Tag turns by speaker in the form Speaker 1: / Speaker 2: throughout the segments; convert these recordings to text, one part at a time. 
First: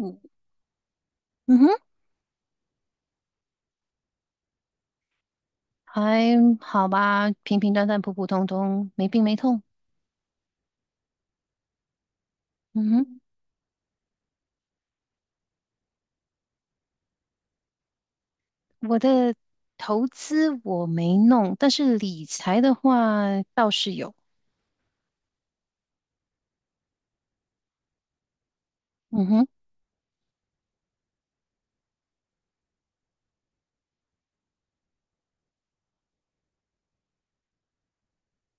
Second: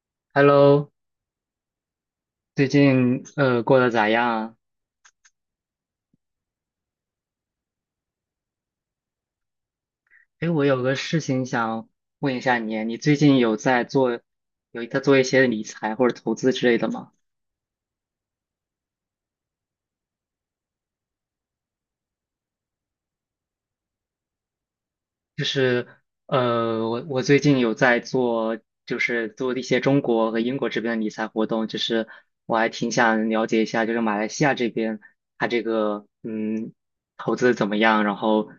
Speaker 1: 嗯
Speaker 2: Hello，
Speaker 1: 嗯哼，
Speaker 2: 最近过得咋样啊？
Speaker 1: 还好吧，平平淡淡，普普通通，没病没痛。
Speaker 2: 哎，我有个事情想问一下你，
Speaker 1: 嗯
Speaker 2: 你最
Speaker 1: 哼，
Speaker 2: 近有在做，一些理财或者投资之类的吗？
Speaker 1: 我的投资我没弄，但是理财的话倒是有。
Speaker 2: 就是我最近有在做，就
Speaker 1: 嗯
Speaker 2: 是
Speaker 1: 哼，
Speaker 2: 做一些中国和英国这边的理财活动，就是我还挺想了解一下，就是马来西亚这边它这个投资怎么样，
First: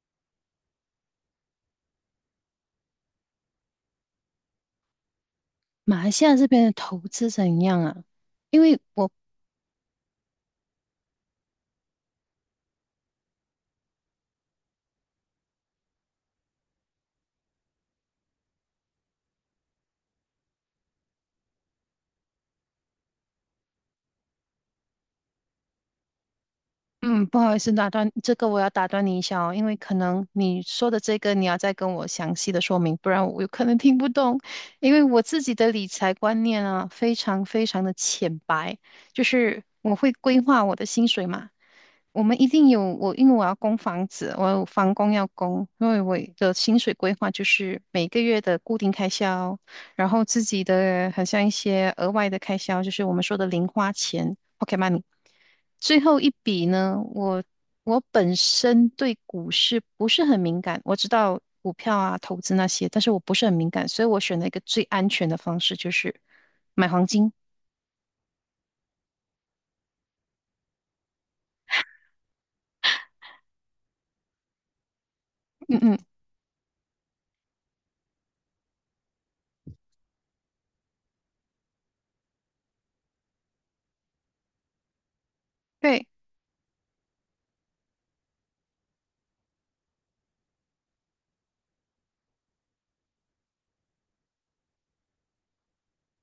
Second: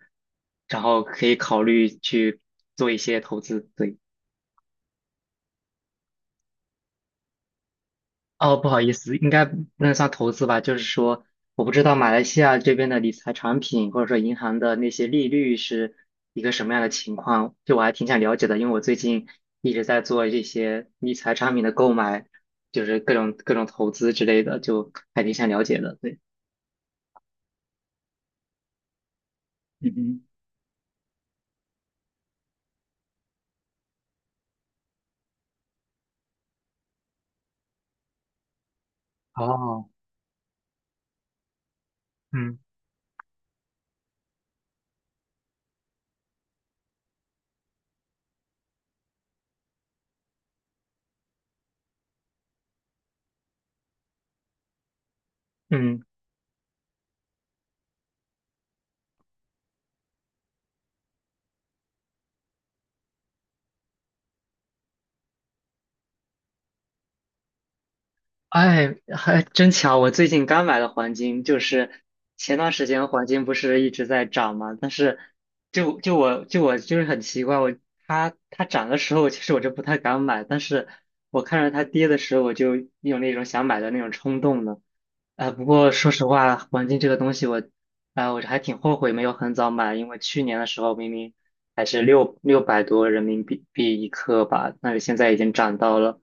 Speaker 2: 然后可以考虑去做一些投资，对。
Speaker 1: 马来西亚这边的投资怎样啊？
Speaker 2: 哦，
Speaker 1: 因
Speaker 2: 不
Speaker 1: 为
Speaker 2: 好意
Speaker 1: 我
Speaker 2: 思，应该不能算投资吧？就是说，我不知道马来西亚这边的理财产品或者说银行的那些利率是一个什么样的情况，就我还挺想了解的，因为我最近一直在做这些理财产品的购买，就是各种投资之类的，就还挺想了解的。对，
Speaker 1: 嗯，不好意思，打断，这个我要打断你一下哦，因为
Speaker 2: 嗯
Speaker 1: 可
Speaker 2: 嗯，
Speaker 1: 能你说的这个你要再跟我详细的说明，不然我有可能听不懂。因为我自己的理财观念啊，非常非常的浅白，就是
Speaker 2: 哦，
Speaker 1: 我会规划我的薪水嘛，我们一
Speaker 2: 嗯
Speaker 1: 定有我，因为我要供房子，我有房供要供，因为我的薪水规划就是每个月的固定开销，然后自己的很像一些额外的开销，就是我们说的零花钱 o k e t money。最
Speaker 2: 嗯。
Speaker 1: 后一笔呢，我本身对股市不是很敏感，我知道股票啊、投资那些，但是我不是很敏感，所以我选了一个最安全的方式，就是买黄金。
Speaker 2: 哎，还真巧！我最近刚买了黄金，就是前段时间黄金不是一直在涨嘛，但是
Speaker 1: 嗯嗯，
Speaker 2: 就就我就我很奇怪，它涨的时候，其实我就不太敢买，但是我看着它跌的时候，我就有那种想买的那种冲动呢。不过
Speaker 1: 对
Speaker 2: 说实话，黄金这个东西我还挺后悔没有很早买，因为去年的时候明明还是600多人民币一克吧，但是现在已经涨到了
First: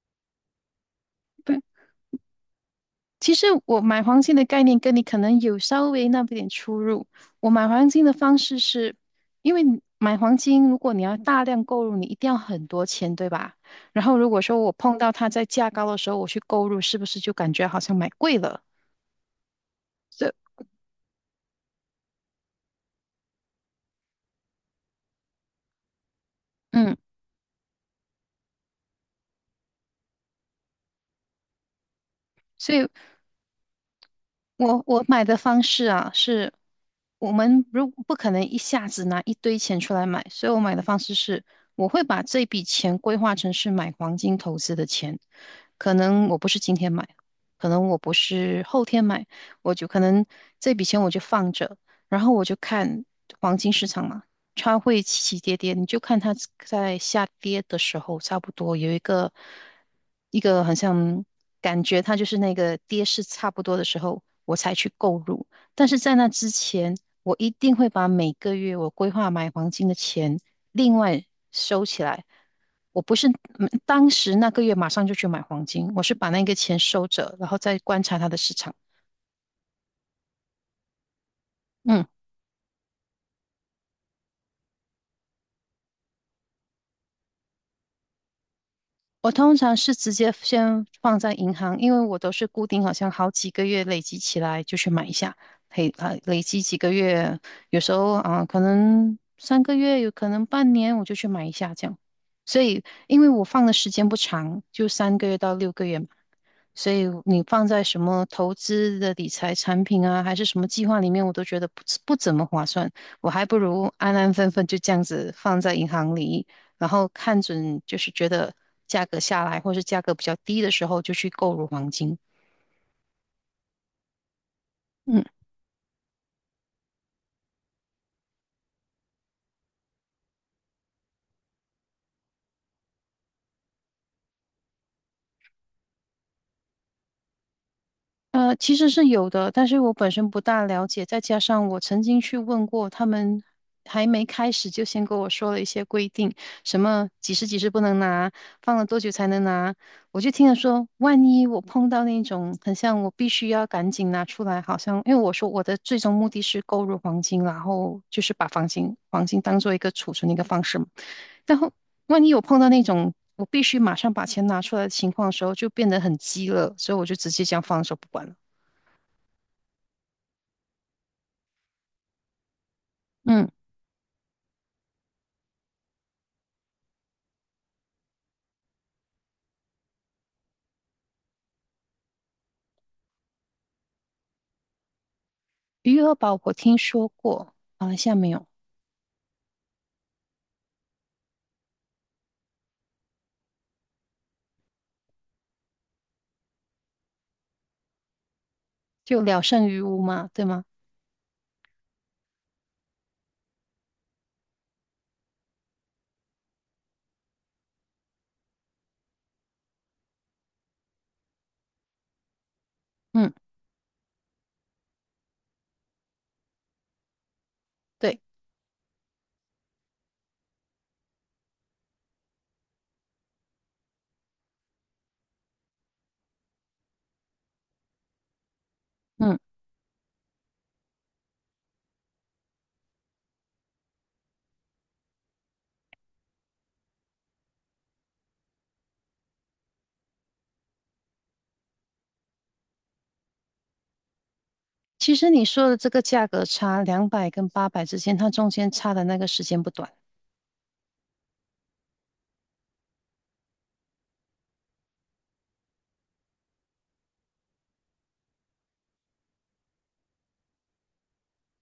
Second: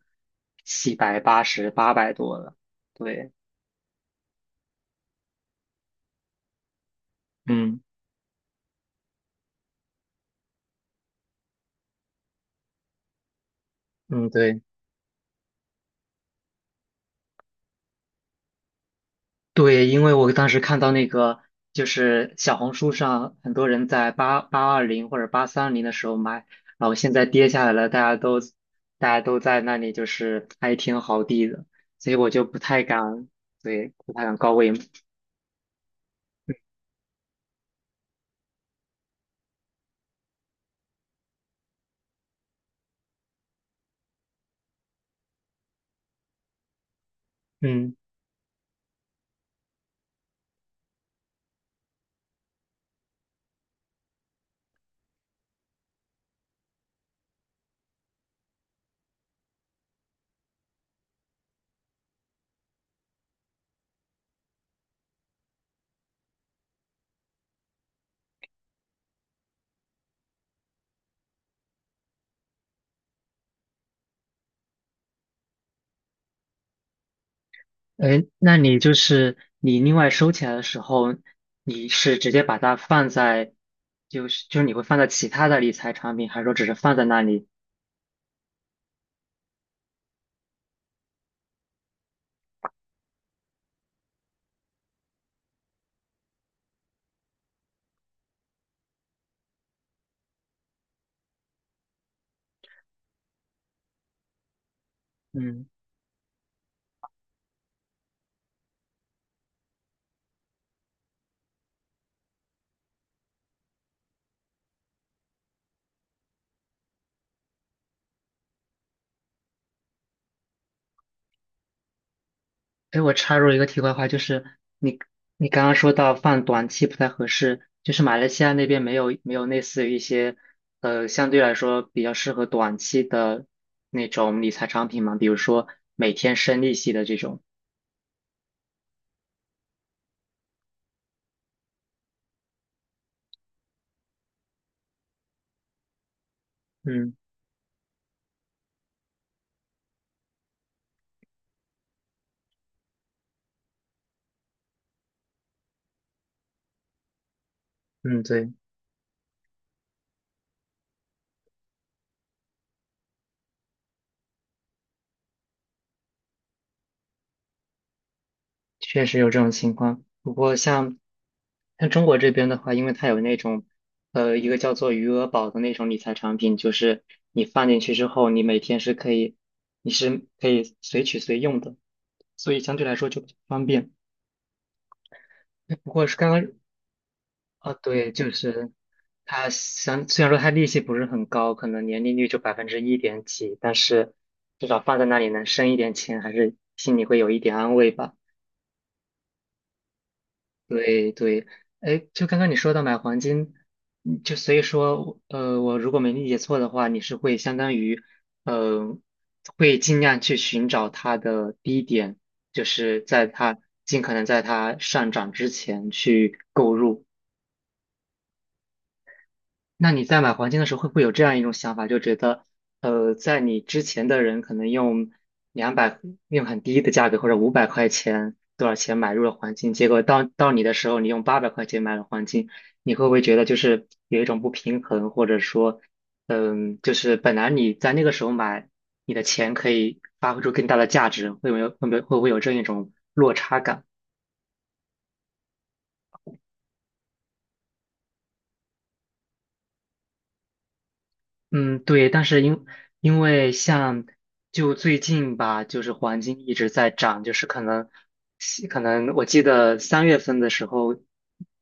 Speaker 2: 七百八
Speaker 1: 对。
Speaker 2: 十800多了。对，
Speaker 1: 其实我买黄金的概念跟你可能有稍微那么一点出入。我买
Speaker 2: 嗯
Speaker 1: 黄金的方式是，因为你买黄金，如果你要大量购入，你一定要很多钱，对吧？然后
Speaker 2: 嗯，
Speaker 1: 如果说
Speaker 2: 对。
Speaker 1: 我碰到它在价高的时候，我去购入，是不是就感觉好像买贵了？
Speaker 2: 对，因为我当
Speaker 1: 这
Speaker 2: 时看到那个，就是小红书上很多人在820或者830的时候买，然后
Speaker 1: 嗯
Speaker 2: 现在跌下来了，大家都在那里就是哀天嚎地的，所以我就不
Speaker 1: 所
Speaker 2: 太
Speaker 1: 以
Speaker 2: 敢，对，不太敢高位。
Speaker 1: 我买的方式啊，是我们如不可能一下子拿一堆钱出来买，所以我买的方式是，我会把这笔钱规划成是买黄金投资的钱，可能我不是今天买，可能
Speaker 2: 嗯，
Speaker 1: 我不是后天买，我就可能这笔钱我就放着，然后我就看黄金市场嘛，它会起起跌跌，你就看它在下跌的时候，差不多有一个好像感觉，它就是那个跌势差不多的时候，我才去购入。但是在那之前，我一定会把每个月我规划买黄金的钱另外收起来。我不是当时那个月马上就去买黄金，我是把那个钱收着，然后再观察
Speaker 2: 哎，
Speaker 1: 它的市
Speaker 2: 那
Speaker 1: 场。
Speaker 2: 你就是另外收起来的时候，你
Speaker 1: 嗯。
Speaker 2: 是直接把它放在，就是你会放在其他的理财产品，还是说只是放在那里？
Speaker 1: 我通常是直接先放在银行，因为我都是固定，好像好几个月累积起来就去买一下，累积几个月，有时候啊可能三个月，有可能半年，我就去买一下这样。所以因为我放的时间不长，就三个月到
Speaker 2: 嗯。
Speaker 1: 6个月嘛，所以你放在什么投资的理财产品啊，还是什么计划里面，我都觉得不怎么划算，我还不如安安分分就这样子放在银行里，然后看准就是觉得价格下来或是价格比较低的时候，就去购入黄金。
Speaker 2: 哎，我插入一个题外话，就是你
Speaker 1: 嗯，
Speaker 2: 你刚刚说到放短期不太合适，就是马来西亚那边没有类似于一些相对来说比较适合短期的那种理财产品嘛，比如说每天升利息的这种。
Speaker 1: 其实是有的，但是我本身不大了解，再加上我曾经去问过他们，还没开始就先跟我说了一些规定，什么
Speaker 2: 嗯
Speaker 1: 几十几十不能拿，放了多久才能拿，我就听了说，万一我碰到那种很像我必须要赶紧拿出来，好像因为我说我的最终目的是购入黄金，然后就
Speaker 2: 嗯，
Speaker 1: 是把
Speaker 2: 对，
Speaker 1: 黄金当做一个储存的一个方式嘛。然后万一有碰到那种我必须马上把钱拿出来的情况的时候，就变得很急了，所以我就直接这样放手不管了。
Speaker 2: 确实有这种情况。不过像中国这边的话，因为它有那
Speaker 1: 嗯，
Speaker 2: 种一个叫做余额宝的那种理财产品，就是你放进去之后，你是可以随取随用的。所以相对来说就比较方便。不
Speaker 1: 余
Speaker 2: 过是
Speaker 1: 额
Speaker 2: 刚
Speaker 1: 宝
Speaker 2: 刚
Speaker 1: 我听说过，
Speaker 2: 啊，
Speaker 1: 马来西
Speaker 2: 对，
Speaker 1: 亚
Speaker 2: 就
Speaker 1: 没有，
Speaker 2: 是虽然说他利息不是很高，可能年利率就百分之一点几，但是至少放在那里能生一点钱，还是心里会有一点安慰吧。
Speaker 1: 就聊胜于无嘛，对吗？
Speaker 2: 对对，哎，就刚刚你说到买黄金，就所以说，我如果没理解错的话，你是会相当于，呃，会尽量去寻找它的低点，就是
Speaker 1: 嗯，
Speaker 2: 尽可能在它上涨之前去购入。
Speaker 1: 对，
Speaker 2: 那你在买黄金的时候，会不会有这样一种想法，就觉得，在你之前的人可能用200，用很低的价格或者500块钱多少钱买入了
Speaker 1: 嗯，
Speaker 2: 黄金，结果到你的时候，你用800块钱买了黄金，你会不会觉得就是有一种不平衡，或者说，嗯，就是本来你在那个时候买，你的钱可以发挥出更大的价值，会不没有会不会会不会有这样一种落差感？
Speaker 1: 其实你说的这个价格差两百跟八百之间，它中间差的那个时间不短。
Speaker 2: 嗯，对，但是因为像就最近吧，就是黄金一直在涨，就是可能我记得3月份的时候，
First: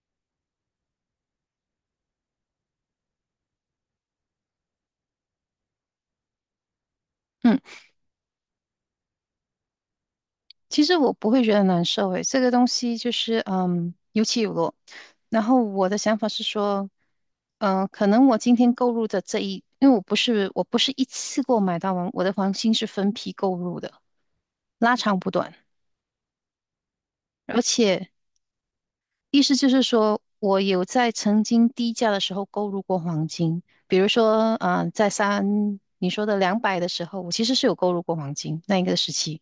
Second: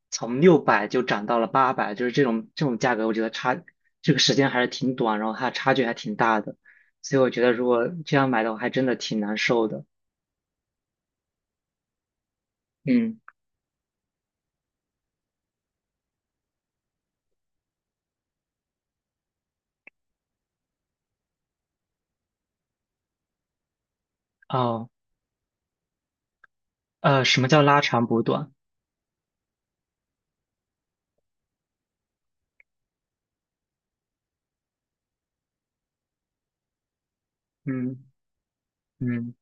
Speaker 2: 从六百就涨到了八百，就是这种价格，我觉得这个时间还是挺短，然后它差距还挺大的，所以我觉得
Speaker 1: 嗯。
Speaker 2: 如果这样买的话，还真的挺难受的。
Speaker 1: 其实我不会觉得难受诶，这个东西就
Speaker 2: 嗯，
Speaker 1: 是有起有落。然后我的想法是说，可能我今天购入的因为我不是一次购买到完，我的黄金是分批购入的，
Speaker 2: 哦，
Speaker 1: 拉长不短。
Speaker 2: 什么叫
Speaker 1: 而
Speaker 2: 拉长
Speaker 1: 且
Speaker 2: 补短？
Speaker 1: 意思就是说，我有在曾经低价的时候购入过黄金，比如说，你说的两百的时候，我其实是有购
Speaker 2: 嗯
Speaker 1: 入过黄金那一个时
Speaker 2: 嗯。
Speaker 1: 期。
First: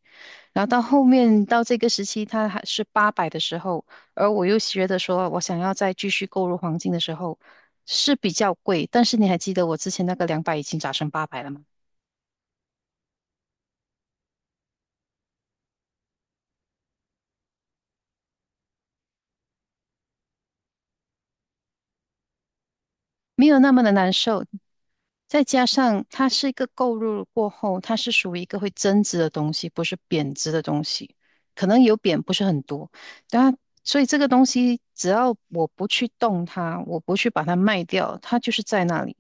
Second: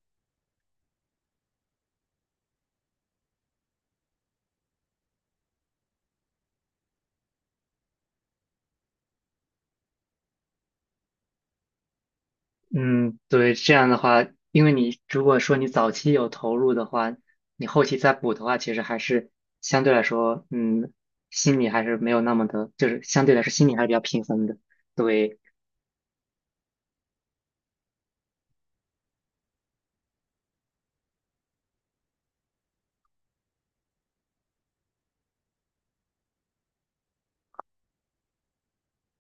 Speaker 1: 然后到后面到这个时期，它还是八百的时候，而我又觉得说，我想要再继续购入黄金的时候是比较贵，但是你还记得我之前那个两百已经涨成八百了吗？
Speaker 2: 嗯，对，这样的话，因为你如果说你早期有投入的话，你后期再补的话，其实还是相对来说，嗯，心里还是没有那么的，就是相对来
Speaker 1: 没
Speaker 2: 说
Speaker 1: 有
Speaker 2: 心
Speaker 1: 那
Speaker 2: 里还
Speaker 1: 么
Speaker 2: 是
Speaker 1: 的
Speaker 2: 比较
Speaker 1: 难
Speaker 2: 平衡
Speaker 1: 受，
Speaker 2: 的。对，
Speaker 1: 再加上它是一个购入过后，它是属于一个会增值的东西，不是贬值的东西，可能有贬，不是很多。当然，所以这个东西只要我不去动它，我不去把它卖掉，它就是在那里。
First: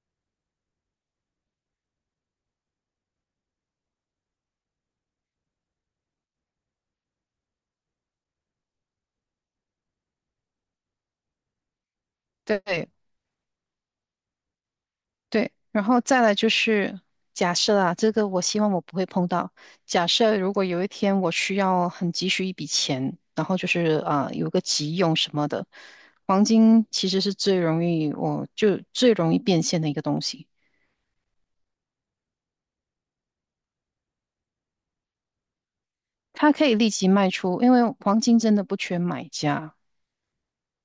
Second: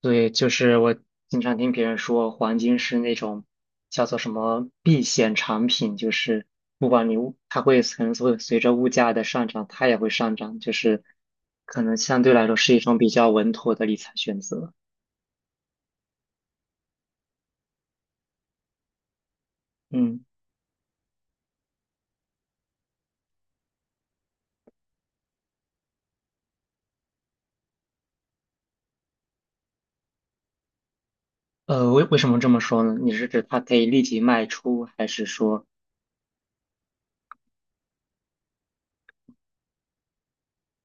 Speaker 2: 对，就是我经常听别人说，黄金是那种叫做什么避险产品，就是不管你物，它可能会随着物价的上涨，它也会上涨，就是可能相对来说是一
Speaker 1: 对，
Speaker 2: 种比较稳妥的理财选择。
Speaker 1: 对，然后再来就是假设啊，这个我希望我不会碰到。假
Speaker 2: 嗯。
Speaker 1: 设如果有一天我需要很急需一笔钱，然后就是啊、有个急用什么的，黄金其实是最容易变现的一个东西，
Speaker 2: 呃，为什么这么说呢？你是指它可以立即卖出，还是说，
Speaker 1: 它可以立即卖出，因为黄金真的不缺买家，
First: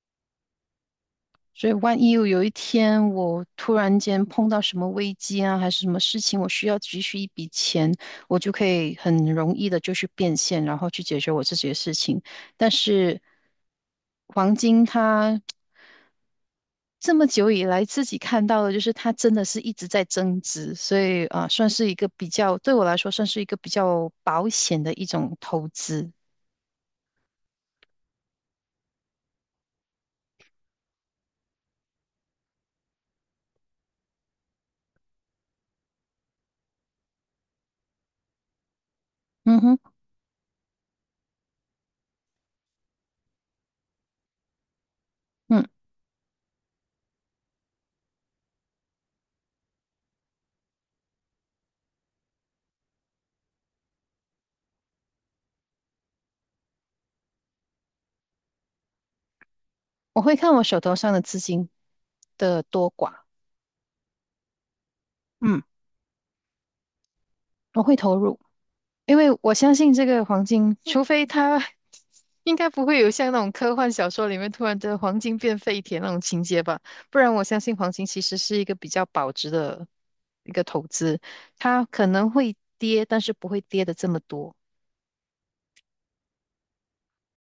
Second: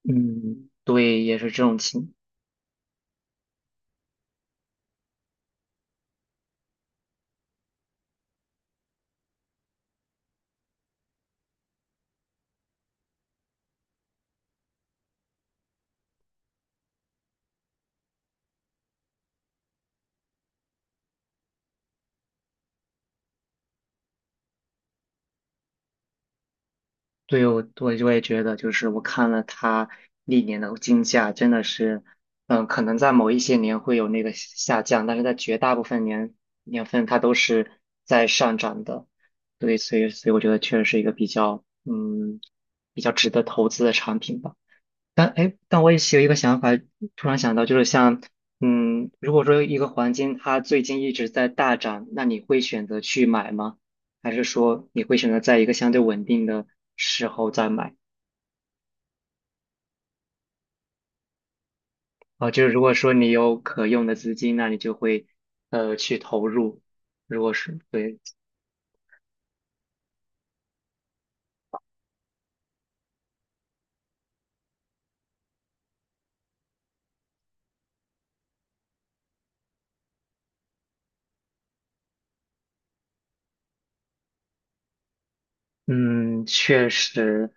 Speaker 2: 嗯，对，也是这
Speaker 1: 所以
Speaker 2: 种
Speaker 1: 万一
Speaker 2: 情，
Speaker 1: 有一天我突然间碰到什么危机啊，还是什么事情，我需要急需一笔钱，我就可以很容易的就去变现，然后去解决我自己的事情。但是黄金它这么久以来自己看到的，就是它真的是一直在增值，所以啊，算是一个比较，对我来说算是一个比较保险的一种投资。
Speaker 2: 对我就会觉得，就是我看了它历年的金价，真的是，嗯，可能在某一些年会有那个下降，但是在绝大部分年份它都是在上涨的，
Speaker 1: 嗯
Speaker 2: 对，
Speaker 1: 哼，
Speaker 2: 所以我觉得确实是一个比较，嗯，比较值得投资的产品吧。但哎，
Speaker 1: 嗯，
Speaker 2: 我也是有一个想法，突然想到，就是像，嗯，如果说一个黄金它最近一直在大涨，那你会选择去买吗？还是说你会选择在一个相对稳定的时候再买？
Speaker 1: 我会看我手头上的资金
Speaker 2: 啊，
Speaker 1: 的
Speaker 2: 就是如
Speaker 1: 多
Speaker 2: 果说
Speaker 1: 寡，
Speaker 2: 你有可用的资金，那你就会
Speaker 1: 嗯，
Speaker 2: 去投入。如果是
Speaker 1: 我会投
Speaker 2: 对。
Speaker 1: 入。因为我相信这个黄金，除非它 应该不会有像那种科幻小说里面突然的黄金变废铁那种情节吧，不然我相信黄金其实是一个比较保值的一个投资，它可能会跌，但是不会跌的这么多。
Speaker 2: 嗯，确实，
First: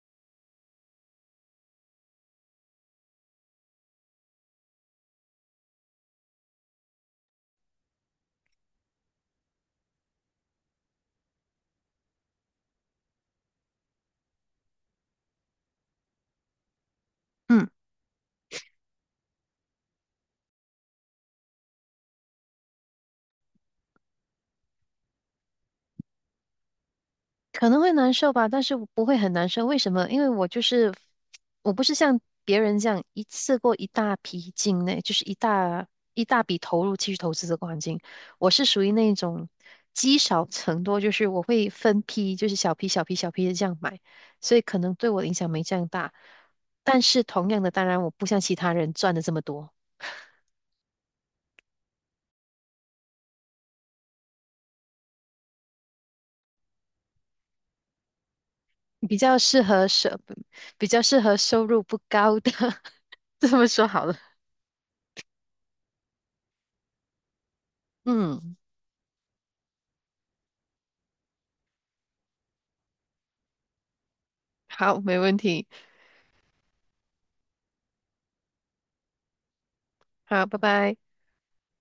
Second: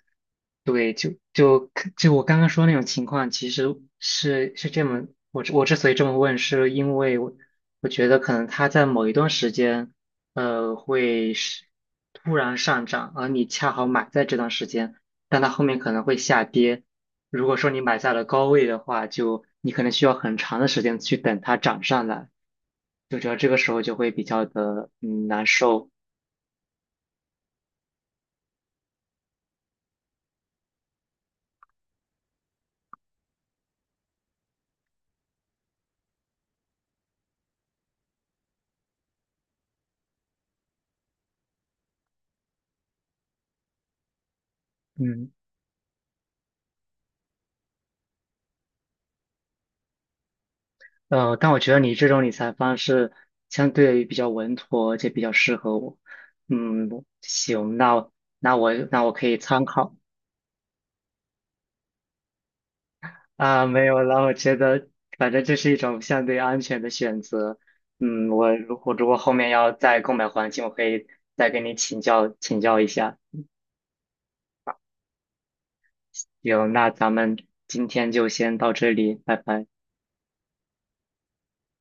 Speaker 2: 对，就我刚刚说那种情况，其实是这么，我之所以这么问，是因为我我觉得可能它在某一段时间，会是突然上涨，而你恰好买在这段时间，但它后面可能会下跌。如果
Speaker 1: 嗯。
Speaker 2: 说你买在了高位的话，就你可能需要很长的时间去等它涨上来，就觉得这个时候就会比较的难受。
Speaker 1: 可能会难受吧，但是不会很难受。为什么？因为我就是我不是像别人这样一次过一大批进内，就是一大笔投入去投资这个环境。我是属于那种积少成多，就是我会分批，就是小批小批小批的这样买，所以可能对我的
Speaker 2: 嗯。
Speaker 1: 影响没这样大。但是同样的，当然我不像其他人赚的这么多，
Speaker 2: 呃，但我觉得你这种理财方式相对于比较稳妥，而且比较适合我。嗯，行，那我
Speaker 1: 比
Speaker 2: 可以
Speaker 1: 较适
Speaker 2: 参
Speaker 1: 合
Speaker 2: 考
Speaker 1: 收，比较适合收入不高的，这
Speaker 2: 啊，
Speaker 1: 么
Speaker 2: 没
Speaker 1: 说
Speaker 2: 有
Speaker 1: 好了。
Speaker 2: 了。我觉得反正这是一种相对安全的选择。嗯，我
Speaker 1: 嗯，
Speaker 2: 如果后面要再购买黄金，我可以再跟你请教请教一下。
Speaker 1: 好，没问题。
Speaker 2: 有，那咱们今天就先到这里，拜拜。
Speaker 1: 好，拜拜。